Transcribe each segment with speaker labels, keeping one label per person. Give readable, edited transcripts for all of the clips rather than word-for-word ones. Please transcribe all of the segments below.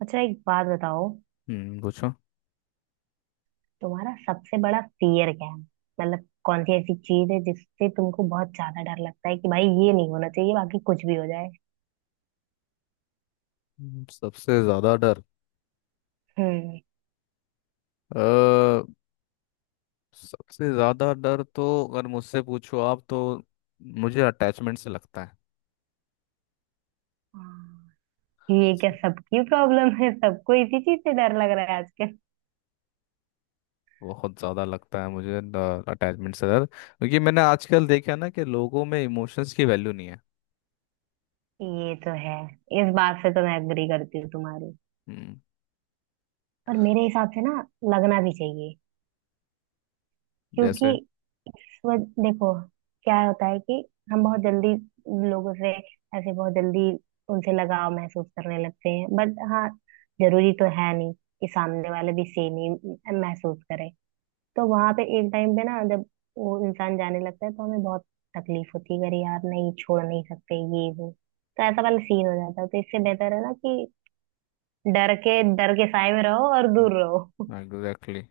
Speaker 1: अच्छा, एक बात बताओ।
Speaker 2: हम्म, पूछो।
Speaker 1: तुम्हारा सबसे बड़ा फियर क्या है? मतलब कौन सी ऐसी चीज है जिससे तुमको बहुत ज्यादा डर लगता है कि भाई ये नहीं होना चाहिए, बाकी कुछ भी हो जाए।
Speaker 2: सबसे ज्यादा डर।
Speaker 1: हम्म।
Speaker 2: अ सबसे ज्यादा डर तो अगर मुझसे पूछो आप तो मुझे अटैचमेंट से लगता है।
Speaker 1: हाँ, ये क्या सबकी प्रॉब्लम है? सबको इसी चीज से डर लग रहा है आजकल।
Speaker 2: बहुत ज्यादा लगता है मुझे अटैचमेंट से डर, क्योंकि मैंने आजकल देखा ना कि लोगों में इमोशंस की वैल्यू नहीं है।
Speaker 1: ये तो है। इस बात से तो मैं एग्री करती हूँ तुम्हारी।
Speaker 2: हम्म,
Speaker 1: पर मेरे हिसाब से ना, लगना भी चाहिए, क्योंकि
Speaker 2: जैसे
Speaker 1: देखो, क्या होता है कि हम बहुत जल्दी लोगों से, ऐसे बहुत जल्दी उनसे लगाव महसूस करने लगते हैं, बट हाँ, जरूरी तो है नहीं कि सामने वाले भी सेम ही महसूस करे। तो वहां पे एक टाइम पे ना, जब वो इंसान जाने लगता है तो हमें बहुत तकलीफ होती है कि अरे यार, नहीं छोड़ नहीं सकते, ये वो, तो ऐसा वाला सीन हो जाता है। तो इससे बेहतर है ना कि डर के साए में रहो और दूर रहो।
Speaker 2: हाँ एग्जैक्टली।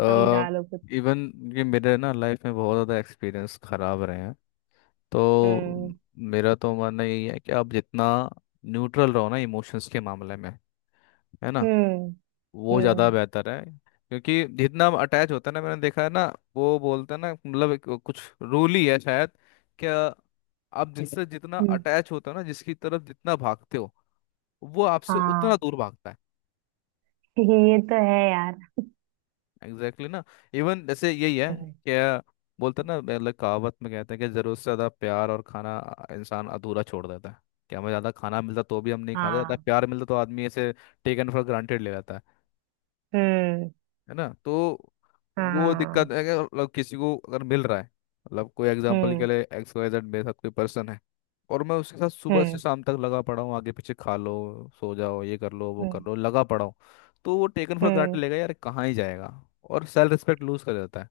Speaker 2: अ
Speaker 1: समझा लो कुछ।
Speaker 2: इवन ये मेरे ना लाइफ में बहुत ज़्यादा एक्सपीरियंस खराब रहे हैं। तो
Speaker 1: हम्म।
Speaker 2: मेरा तो मानना यही है कि आप जितना न्यूट्रल रहो ना इमोशंस के मामले में, है ना,
Speaker 1: हम्म।
Speaker 2: वो ज़्यादा
Speaker 1: हम्म।
Speaker 2: बेहतर है। क्योंकि जितना अटैच होता है ना, मैंने देखा है ना, वो बोलते हैं ना, मतलब एक कुछ रूल ही है शायद। क्या आप जिससे जितना
Speaker 1: हम्म।
Speaker 2: अटैच होता हो ना, जिसकी तरफ जितना भागते हो, वो आपसे उतना
Speaker 1: हाँ,
Speaker 2: दूर भागता है।
Speaker 1: ये तो है यार।
Speaker 2: एग्जैक्टली exactly ना। इवन जैसे यही है।
Speaker 1: हम्म,
Speaker 2: क्या बोलते हैं ना, मतलब कहावत में कहते हैं कि ज़रूरत से ज़्यादा प्यार और खाना इंसान अधूरा छोड़ देता है। कि हमें ज़्यादा खाना मिलता तो भी हम नहीं खाते, ज़्यादा
Speaker 1: हाँ।
Speaker 2: प्यार मिलता तो आदमी ऐसे टेकन फॉर ग्रांटेड ले लेता है।
Speaker 1: हम्म।
Speaker 2: है ना, तो वो
Speaker 1: हाँ।
Speaker 2: दिक्कत है कि मतलब किसी को अगर मिल रहा है। मतलब कोई एग्जांपल के
Speaker 1: हम्म।
Speaker 2: लिए एक्स वाई जेड मेरे साथ कोई पर्सन है और मैं उसके साथ सुबह से
Speaker 1: हम्म।
Speaker 2: शाम तक लगा पड़ा हूँ आगे पीछे। खा लो, सो जाओ, ये कर लो, वो कर
Speaker 1: हम्म।
Speaker 2: लो, लगा पड़ा हूँ। तो वो टेकन फॉर
Speaker 1: हम्म,
Speaker 2: ग्रांटेड लेगा यार, कहाँ ही जाएगा। और सेल्फ रिस्पेक्ट लूज कर जाता है।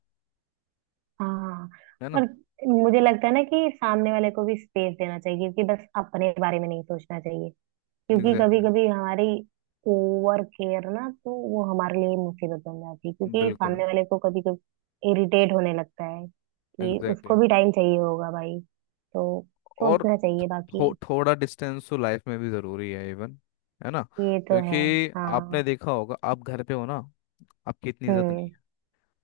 Speaker 1: हाँ।
Speaker 2: है ना
Speaker 1: और मुझे लगता है ना कि सामने वाले को भी स्पेस देना चाहिए, क्योंकि बस अपने बारे में नहीं सोचना चाहिए। क्योंकि कभी
Speaker 2: एग्जैक्टली
Speaker 1: कभी हमारी ओवर केयर ना, तो वो हमारे लिए मुसीबत बन जाती है,
Speaker 2: exactly.
Speaker 1: क्योंकि
Speaker 2: बिल्कुल
Speaker 1: सामने वाले को कभी कभी इरिटेट होने लगता है कि
Speaker 2: एग्जैक्टली
Speaker 1: उसको
Speaker 2: exactly.
Speaker 1: भी टाइम चाहिए होगा भाई। तो
Speaker 2: और
Speaker 1: सोचना चाहिए बाकी।
Speaker 2: थोड़ा डिस्टेंस तो लाइफ में भी ज़रूरी है इवन, है ना।
Speaker 1: ये तो है।
Speaker 2: क्योंकि आपने
Speaker 1: हाँ।
Speaker 2: देखा होगा आप घर पे हो ना आपकी इतनी इज्जत नहीं
Speaker 1: हम्म।
Speaker 2: है।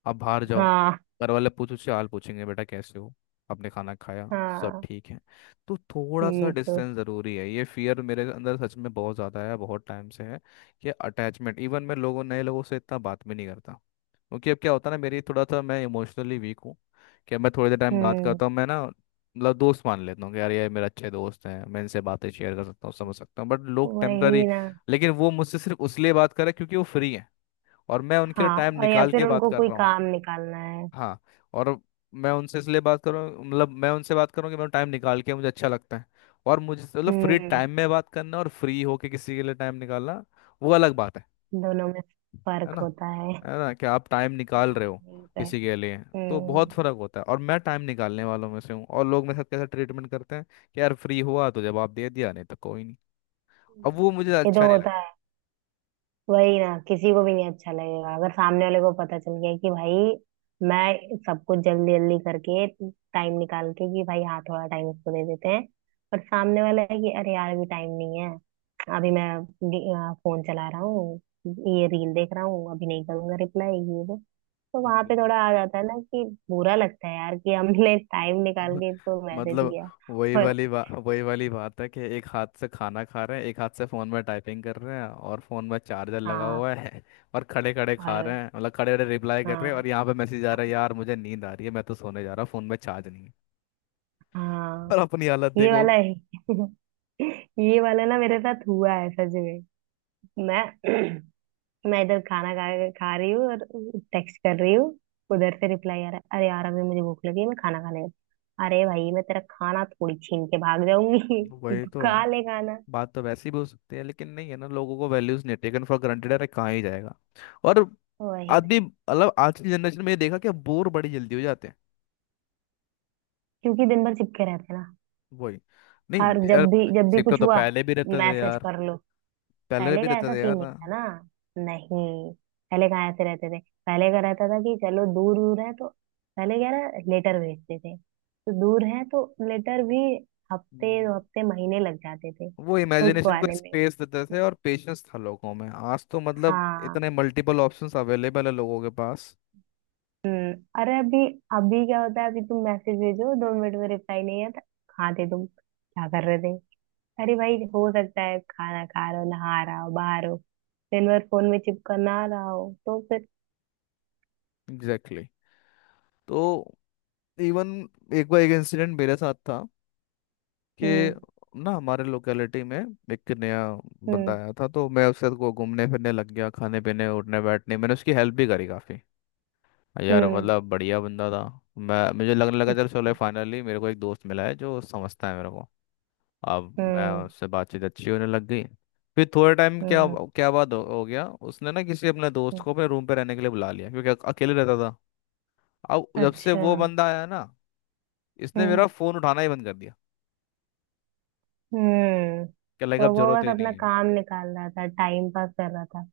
Speaker 2: आप बाहर जाओ,
Speaker 1: हाँ।
Speaker 2: घर वाले पूछो उससे हाल पूछेंगे बेटा कैसे हो, आपने खाना खाया, सब
Speaker 1: हाँ।
Speaker 2: ठीक है। तो थोड़ा सा
Speaker 1: ये तो।
Speaker 2: डिस्टेंस ज़रूरी है। ये फियर मेरे अंदर सच में बहुत ज़्यादा है, बहुत टाइम से है कि अटैचमेंट। इवन मैं लोगों नए लोगों से इतना बात भी नहीं करता। क्योंकि अब क्या होता है ना, मेरी थोड़ा सा, मैं इमोशनली वीक हूँ। कि मैं थोड़ी देर टाइम बात
Speaker 1: हम्म।
Speaker 2: करता हूँ मैं ना, मतलब दोस्त मान लेता हूँ कि यार ये मेरे अच्छे दोस्त हैं, मैं इनसे बातें शेयर कर सकता हूँ, समझ सकता हूँ, बट लोग टेम्पररी।
Speaker 1: वही ना।
Speaker 2: लेकिन वो मुझसे सिर्फ उसलिए बात कर रहे हैं क्योंकि वो फ्री हैं, और मैं उनके लिए
Speaker 1: हाँ।
Speaker 2: टाइम
Speaker 1: और या
Speaker 2: निकाल
Speaker 1: फिर
Speaker 2: के बात
Speaker 1: उनको
Speaker 2: कर
Speaker 1: कोई
Speaker 2: रहा हूँ।
Speaker 1: काम निकालना है।
Speaker 2: हाँ। और मैं उनसे इसलिए बात करूँ, मतलब मैं उनसे बात करूँ कि मैं टाइम निकाल के, मुझे अच्छा लगता है। और मुझे मतलब फ्री
Speaker 1: हम्म।
Speaker 2: टाइम में बात करना और फ्री होके किसी के लिए टाइम निकालना, वो अलग बात है।
Speaker 1: दोनों में
Speaker 2: है
Speaker 1: फर्क
Speaker 2: ना,
Speaker 1: होता है।
Speaker 2: है ना, कि आप टाइम निकाल रहे
Speaker 1: हाँ,
Speaker 2: हो
Speaker 1: ये तो है।
Speaker 2: किसी के लिए, तो बहुत
Speaker 1: हम्म।
Speaker 2: फर्क होता है। और मैं टाइम निकालने वालों में से हूँ, और लोग मेरे साथ कैसा ट्रीटमेंट करते हैं, कि यार फ्री हुआ तो जवाब दे दिया, नहीं तो कोई नहीं। अब वो मुझे
Speaker 1: ये तो
Speaker 2: अच्छा नहीं
Speaker 1: होता है। वही ना, किसी को भी नहीं अच्छा लगेगा अगर सामने वाले को पता चल गया कि भाई मैं सब कुछ जल्दी जल्दी करके, टाइम निकाल के कि भाई हाँ थोड़ा टाइम इसको दे देते हैं, पर सामने वाला है कि अरे यार अभी टाइम नहीं है, अभी मैं फोन चला रहा हूँ, ये रील देख रहा हूँ, अभी नहीं करूंगा रिप्लाई ये वो। तो वहां
Speaker 2: लगता।
Speaker 1: पे थोड़ा आ जाता है ना कि बुरा लगता है यार कि हमने टाइम निकाल के इसको मैसेज
Speaker 2: मतलब
Speaker 1: किया।
Speaker 2: वही
Speaker 1: और,
Speaker 2: वाली बात, वही वाली बात है कि एक हाथ से खाना खा रहे हैं, एक हाथ से फोन में टाइपिंग कर रहे हैं, और फोन में चार्जर लगा
Speaker 1: हाँ,
Speaker 2: हुआ है और खड़े खड़े खा
Speaker 1: और
Speaker 2: रहे हैं, मतलब खड़े खड़े रिप्लाई कर रहे हैं,
Speaker 1: हाँ,
Speaker 2: और यहाँ पे मैसेज आ रहा है यार मुझे नींद आ रही है, मैं तो सोने जा रहा हूँ, फोन में चार्ज नहीं है,
Speaker 1: हाँ।
Speaker 2: और अपनी हालत
Speaker 1: ये
Speaker 2: देखो।
Speaker 1: वाला है। ये वाला ना मेरे साथ हुआ है सच में। मैं मैं इधर खाना खा खा रही हूँ और टेक्स्ट कर रही हूँ, उधर से रिप्लाई आ रहा है अरे यार अभी मुझे भूख लगी है, मैं खाना खाने गई। अरे भाई, मैं तेरा खाना थोड़ी छीन के भाग जाऊंगी।
Speaker 2: वही
Speaker 1: तू
Speaker 2: तो,
Speaker 1: खा ले खाना।
Speaker 2: बात तो वैसी भी हो सकती है, लेकिन नहीं है ना, लोगों को वैल्यूज नहीं, टेकन फॉर ग्रांटेड, अरे कहाँ ही जाएगा। और
Speaker 1: वही ना,
Speaker 2: आदमी मतलब आज की जनरेशन में ये देखा कि बोर बड़ी जल्दी हो जाते हैं।
Speaker 1: क्योंकि दिन भर चिपके रहते हैं ना।
Speaker 2: वही,
Speaker 1: हर
Speaker 2: नहीं यार,
Speaker 1: जब भी
Speaker 2: सिक्का
Speaker 1: कुछ
Speaker 2: तो
Speaker 1: हुआ,
Speaker 2: पहले भी रहता था
Speaker 1: मैसेज
Speaker 2: यार,
Speaker 1: कर लो।
Speaker 2: पहले
Speaker 1: पहले
Speaker 2: भी
Speaker 1: का
Speaker 2: रहता
Speaker 1: ऐसा
Speaker 2: था
Speaker 1: सीन
Speaker 2: यार ना।
Speaker 1: नहीं था ना। नहीं, पहले कहाँ ऐसे रहते थे। पहले का रहता था कि चलो दूर दूर है तो, पहले क्या रहा, लेटर भेजते थे तो दूर है तो लेटर भी हफ्ते, दो
Speaker 2: हम्म,
Speaker 1: हफ्ते, महीने लग जाते थे
Speaker 2: वो
Speaker 1: उसको
Speaker 2: इमेजिनेशन को
Speaker 1: आने में।
Speaker 2: स्पेस देते थे और पेशेंस था लोगों में। आज तो मतलब
Speaker 1: हाँ।
Speaker 2: इतने मल्टीपल ऑप्शंस अवेलेबल है लोगों के पास।
Speaker 1: हम्म। अरे अभी, अभी क्या होता है, अभी तुम मैसेज भेजो 2 मिनट में रिप्लाई नहीं आता, कहाँ थे तुम, क्या कर रहे थे? अरे भाई हो सकता है खाना खा रहे हो, नहा रहा हो, बाहर हो, दिन भर फोन में चिपका ना रहा हो तो फिर।
Speaker 2: Exactly exactly. तो इवन एक बार एक इंसिडेंट मेरे साथ था कि
Speaker 1: हम्म।
Speaker 2: ना हमारे लोकेलिटी में एक नया बंदा
Speaker 1: हम्म।
Speaker 2: आया था। तो मैं उससे को घूमने फिरने लग गया, खाने पीने, उठने बैठने, मैंने उसकी हेल्प भी करी काफ़ी। यार
Speaker 1: हम्म।
Speaker 2: मतलब बढ़िया बंदा था। मैं मुझे लगने लगा चलो चलो
Speaker 1: अच्छा।
Speaker 2: फाइनली मेरे को एक दोस्त मिला है जो समझता है मेरे को। अब मैं
Speaker 1: हम्म।
Speaker 2: उससे बातचीत अच्छी होने लग गई। फिर थोड़े टाइम क्या,
Speaker 1: हम्म।
Speaker 2: क्या बात हो गया। उसने ना किसी अपने दोस्त
Speaker 1: हम्म,
Speaker 2: को अपने रूम पे रहने के लिए बुला लिया, क्योंकि अकेले रहता था। अब जब से
Speaker 1: अच्छा।
Speaker 2: वो बंदा आया ना, इसने मेरा
Speaker 1: हम्म।
Speaker 2: फोन उठाना ही बंद कर दिया।
Speaker 1: हम्म।
Speaker 2: क्या लगा
Speaker 1: तो
Speaker 2: अब
Speaker 1: वो
Speaker 2: जरूरत
Speaker 1: बस
Speaker 2: ही नहीं
Speaker 1: अपना
Speaker 2: है।
Speaker 1: काम निकाल रहा था, टाइम पास कर रहा था,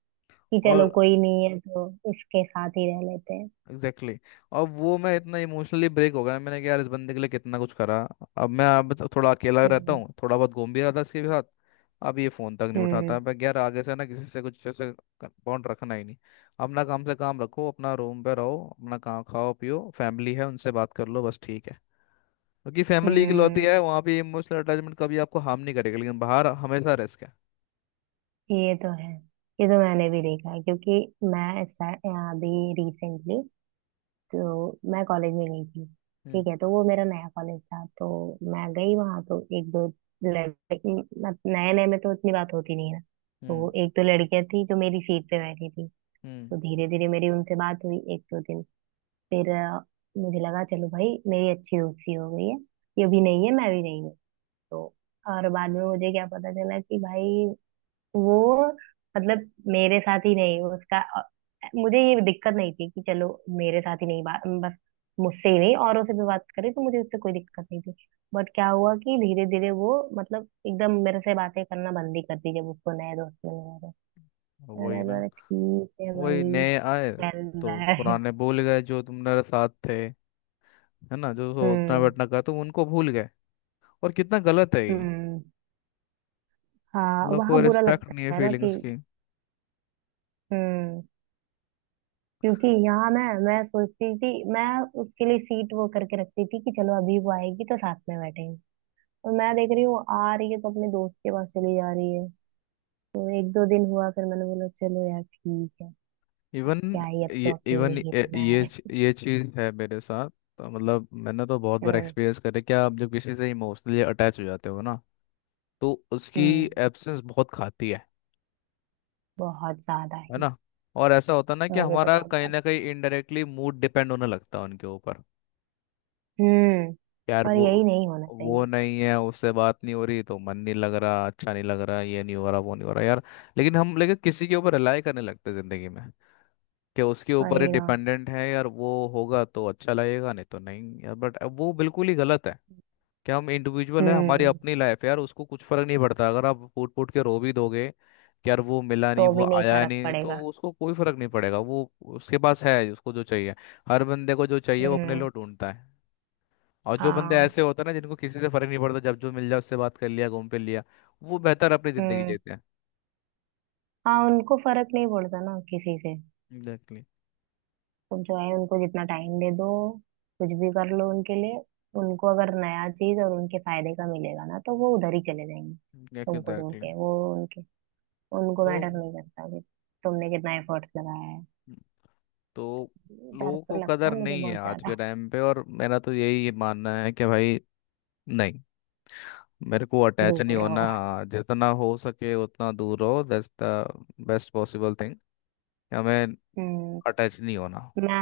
Speaker 1: कि चलो
Speaker 2: कॉल
Speaker 1: कोई नहीं है तो इसके साथ ही रह लेते हैं।
Speaker 2: Exactly exactly. और वो मैं इतना इमोशनली ब्रेक हो गया ना, मैंने कहा यार इस बंदे के लिए कितना कुछ करा। अब मैं, अब तो थोड़ा अकेला रहता
Speaker 1: हम्म।
Speaker 2: हूँ, थोड़ा बहुत घूम भी रहा था इसके साथ। अब ये फ़ोन तक नहीं उठाता।
Speaker 1: हम्म।
Speaker 2: मैं कहा, यार आगे से ना किसी से कुछ ऐसे बॉन्ड रखना ही नहीं। अपना काम से काम रखो, अपना रूम पे रहो, अपना काम, खाओ पियो, फैमिली है उनसे बात कर लो, बस ठीक है। क्योंकि फैमिली इकलौती
Speaker 1: हम्म।
Speaker 2: है, वहाँ पे इमोशनल अटैचमेंट कभी आपको हार्म नहीं करेगा, लेकिन बाहर हमेशा रिस्क है।
Speaker 1: ये तो है। ये तो मैंने भी देखा है, क्योंकि मैं ऐसा- अभी रिसेंटली तो मैं कॉलेज में गई थी।
Speaker 2: हम्म,
Speaker 1: ठीक है, तो वो मेरा नया कॉलेज था, तो मैं गई वहां। तो एक दो लड़के, नए नए में तो इतनी बात होती नहीं है।
Speaker 2: हम्म,
Speaker 1: तो एक दो लड़कियां थी जो मेरी सीट पे बैठी थी,
Speaker 2: हम्म,
Speaker 1: तो धीरे धीरे मेरी उनसे बात हुई एक दो दिन। फिर मुझे लगा चलो भाई, मेरी अच्छी दोस्ती हो गई है, ये भी नहीं है मैं भी नहीं हूँ तो। और बाद में मुझे क्या पता चला कि भाई वो, मतलब मेरे साथ ही नहीं उसका, मुझे ये दिक्कत नहीं थी कि चलो मेरे साथ ही नहीं बात, बस मुझसे ही नहीं औरों से भी बात करे तो मुझे उससे कोई दिक्कत नहीं थी। बट क्या हुआ कि धीरे धीरे वो मतलब एकदम मेरे से बातें करना बंद ही कर दी जब उसको नए दोस्त मिल गए थे।
Speaker 2: वही
Speaker 1: मैंने
Speaker 2: ना,
Speaker 1: बोला ठीक है
Speaker 2: वही
Speaker 1: भाई,
Speaker 2: नए आए
Speaker 1: चल
Speaker 2: तो
Speaker 1: बाय।
Speaker 2: पुराने भूल गए, जो तुम मेरे साथ थे। है ना, जो सो उतना
Speaker 1: हम्म।
Speaker 2: बैठना का, तो उनको भूल गए। और कितना गलत है ये।
Speaker 1: हम्म। हाँ,
Speaker 2: उन लोग को
Speaker 1: वहाँ बुरा
Speaker 2: रिस्पेक्ट नहीं है
Speaker 1: लगता है ना कि।
Speaker 2: फीलिंग्स की।
Speaker 1: हम्म, क्योंकि यहाँ मैं सोचती थी, मैं उसके लिए सीट वो करके रखती थी कि चलो अभी वो आएगी तो साथ में बैठेंगे, और मैं देख रही हूँ वो आ रही है तो अपने दोस्त के पास चली जा रही है। तो एक दो दिन हुआ फिर मैंने बोला चलो यार ठीक है, अब
Speaker 2: इवन
Speaker 1: क्या ही, अब तो
Speaker 2: ये, इवन
Speaker 1: अकेले ही
Speaker 2: ये,
Speaker 1: रहना है।
Speaker 2: ये चीज़ है मेरे साथ, तो मतलब मैंने तो बहुत बार
Speaker 1: हम्म।
Speaker 2: एक्सपीरियंस करे। क्या आप जब किसी से इमोशनली अटैच हो जाते हो ना, तो उसकी
Speaker 1: हम्म।
Speaker 2: एब्सेंस बहुत खाती है।
Speaker 1: बहुत ज्यादा
Speaker 2: है
Speaker 1: ही।
Speaker 2: ना, और ऐसा होता है ना कि
Speaker 1: मुझे तो
Speaker 2: हमारा
Speaker 1: बहुत
Speaker 2: कहीं
Speaker 1: ज्यादा।
Speaker 2: ना कहीं इनडायरेक्टली मूड डिपेंड होने लगता है उनके ऊपर।
Speaker 1: हम्म।
Speaker 2: यार
Speaker 1: और यही
Speaker 2: वो
Speaker 1: नहीं होना
Speaker 2: वो
Speaker 1: चाहिए।
Speaker 2: नहीं है, उससे बात नहीं हो रही तो मन नहीं लग रहा, अच्छा नहीं लग रहा, ये नहीं हो रहा, वो नहीं हो रहा यार। लेकिन किसी के ऊपर रिलाई करने लगते हैं जिंदगी में, कि उसके ऊपर ही
Speaker 1: वही ना।
Speaker 2: डिपेंडेंट है यार वो, होगा तो अच्छा लगेगा, नहीं तो नहीं यार, बट वो बिल्कुल ही गलत है। क्या हम इंडिविजुअल है, हमारी
Speaker 1: हम्म।
Speaker 2: अपनी लाइफ है यार, उसको कुछ फर्क नहीं पड़ता। अगर आप फूट फूट के रो भी दोगे कि यार वो मिला नहीं,
Speaker 1: तो
Speaker 2: वो
Speaker 1: भी नहीं
Speaker 2: आया
Speaker 1: फर्क
Speaker 2: नहीं, तो
Speaker 1: पड़ेगा।
Speaker 2: उसको कोई फर्क नहीं पड़ेगा, वो उसके पास है उसको जो चाहिए। हर बंदे को जो चाहिए वो अपने
Speaker 1: हम्म।
Speaker 2: लिए ढूंढता है। और जो बंदे
Speaker 1: हाँ।
Speaker 2: ऐसे होते हैं ना, जिनको किसी से फर्क नहीं पड़ता, जब जो मिल जाए उससे बात कर लिया, घूम फिर लिया, वो बेहतर अपनी जिंदगी
Speaker 1: हम्म।
Speaker 2: जीते हैं।
Speaker 1: हाँ, उनको फर्क नहीं पड़ता ना किसी से।
Speaker 2: एग्जैक्टली,
Speaker 1: तुम जो है उनको जितना टाइम दे दो, कुछ भी कर लो उनके लिए, उनको अगर नया चीज और उनके फायदे का मिलेगा ना, तो वो उधर ही चले जाएंगे। तुमको छोड़
Speaker 2: एग्जैक्टली,
Speaker 1: के वो उनके, उनको
Speaker 2: तो
Speaker 1: मैटर नहीं करता कि तुमने कितना एफर्ट्स लगाया है।
Speaker 2: तो
Speaker 1: डर
Speaker 2: लोगों
Speaker 1: तो
Speaker 2: को
Speaker 1: लगता
Speaker 2: कदर
Speaker 1: है मुझे
Speaker 2: नहीं है
Speaker 1: बहुत
Speaker 2: आज के
Speaker 1: ज्यादा।
Speaker 2: टाइम पे, और मेरा तो यही मानना है कि भाई नहीं, मेरे को अटैच नहीं
Speaker 1: दूर
Speaker 2: होना।
Speaker 1: रहो।
Speaker 2: हाँ, जितना हो सके उतना दूर रहो, that's the best possible thing. हमें
Speaker 1: हम्म।
Speaker 2: अटैच नहीं होना।
Speaker 1: मैं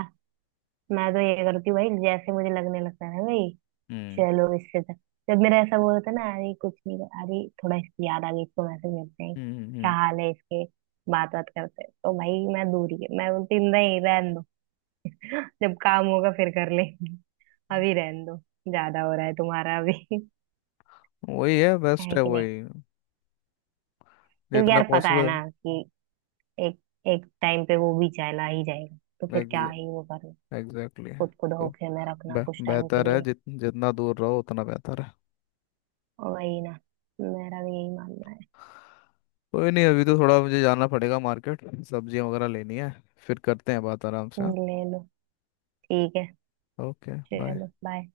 Speaker 1: मैं तो ये करती हूँ भाई, जैसे मुझे लगने लगता है ना भाई,
Speaker 2: हम्म,
Speaker 1: चलो इससे तो, जब मेरा ऐसा वो होता है ना अरे कुछ नहीं अरे थोड़ा इसकी याद आ गई इसको मैसेज भेजते हैं,
Speaker 2: हम्म,
Speaker 1: क्या
Speaker 2: हम्म,
Speaker 1: हाल है इसके, बात बात करते हैं, तो भाई मैं दूर ही, मैं बोलती हूँ, नहीं रहने दो, जब काम होगा फिर कर लेंगे, अभी रहने दो, ज्यादा हो रहा है तुम्हारा अभी,
Speaker 2: वही है, बेस्ट
Speaker 1: है
Speaker 2: है
Speaker 1: कि नहीं।
Speaker 2: वही,
Speaker 1: क्योंकि
Speaker 2: जितना
Speaker 1: यार पता है
Speaker 2: पॉसिबल।
Speaker 1: ना कि एक, एक टाइम पे वो भी चला ही जाएगा तो फिर क्या ही वो करना,
Speaker 2: एग्जैक्टली,
Speaker 1: खुद को
Speaker 2: तो
Speaker 1: धोखे में रखना कुछ टाइम के
Speaker 2: बेहतर है,
Speaker 1: लिए।
Speaker 2: जितना दूर रहो उतना बेहतर है।
Speaker 1: और वही ना, मेरा भी यही मानना है।
Speaker 2: कोई नहीं, अभी तो थोड़ा मुझे जाना पड़ेगा मार्केट, सब्जियां वगैरह लेनी है। फिर करते हैं बात आराम से, हाँ।
Speaker 1: ले लो, ठीक है,
Speaker 2: ओके, बाय।
Speaker 1: चलो बाय।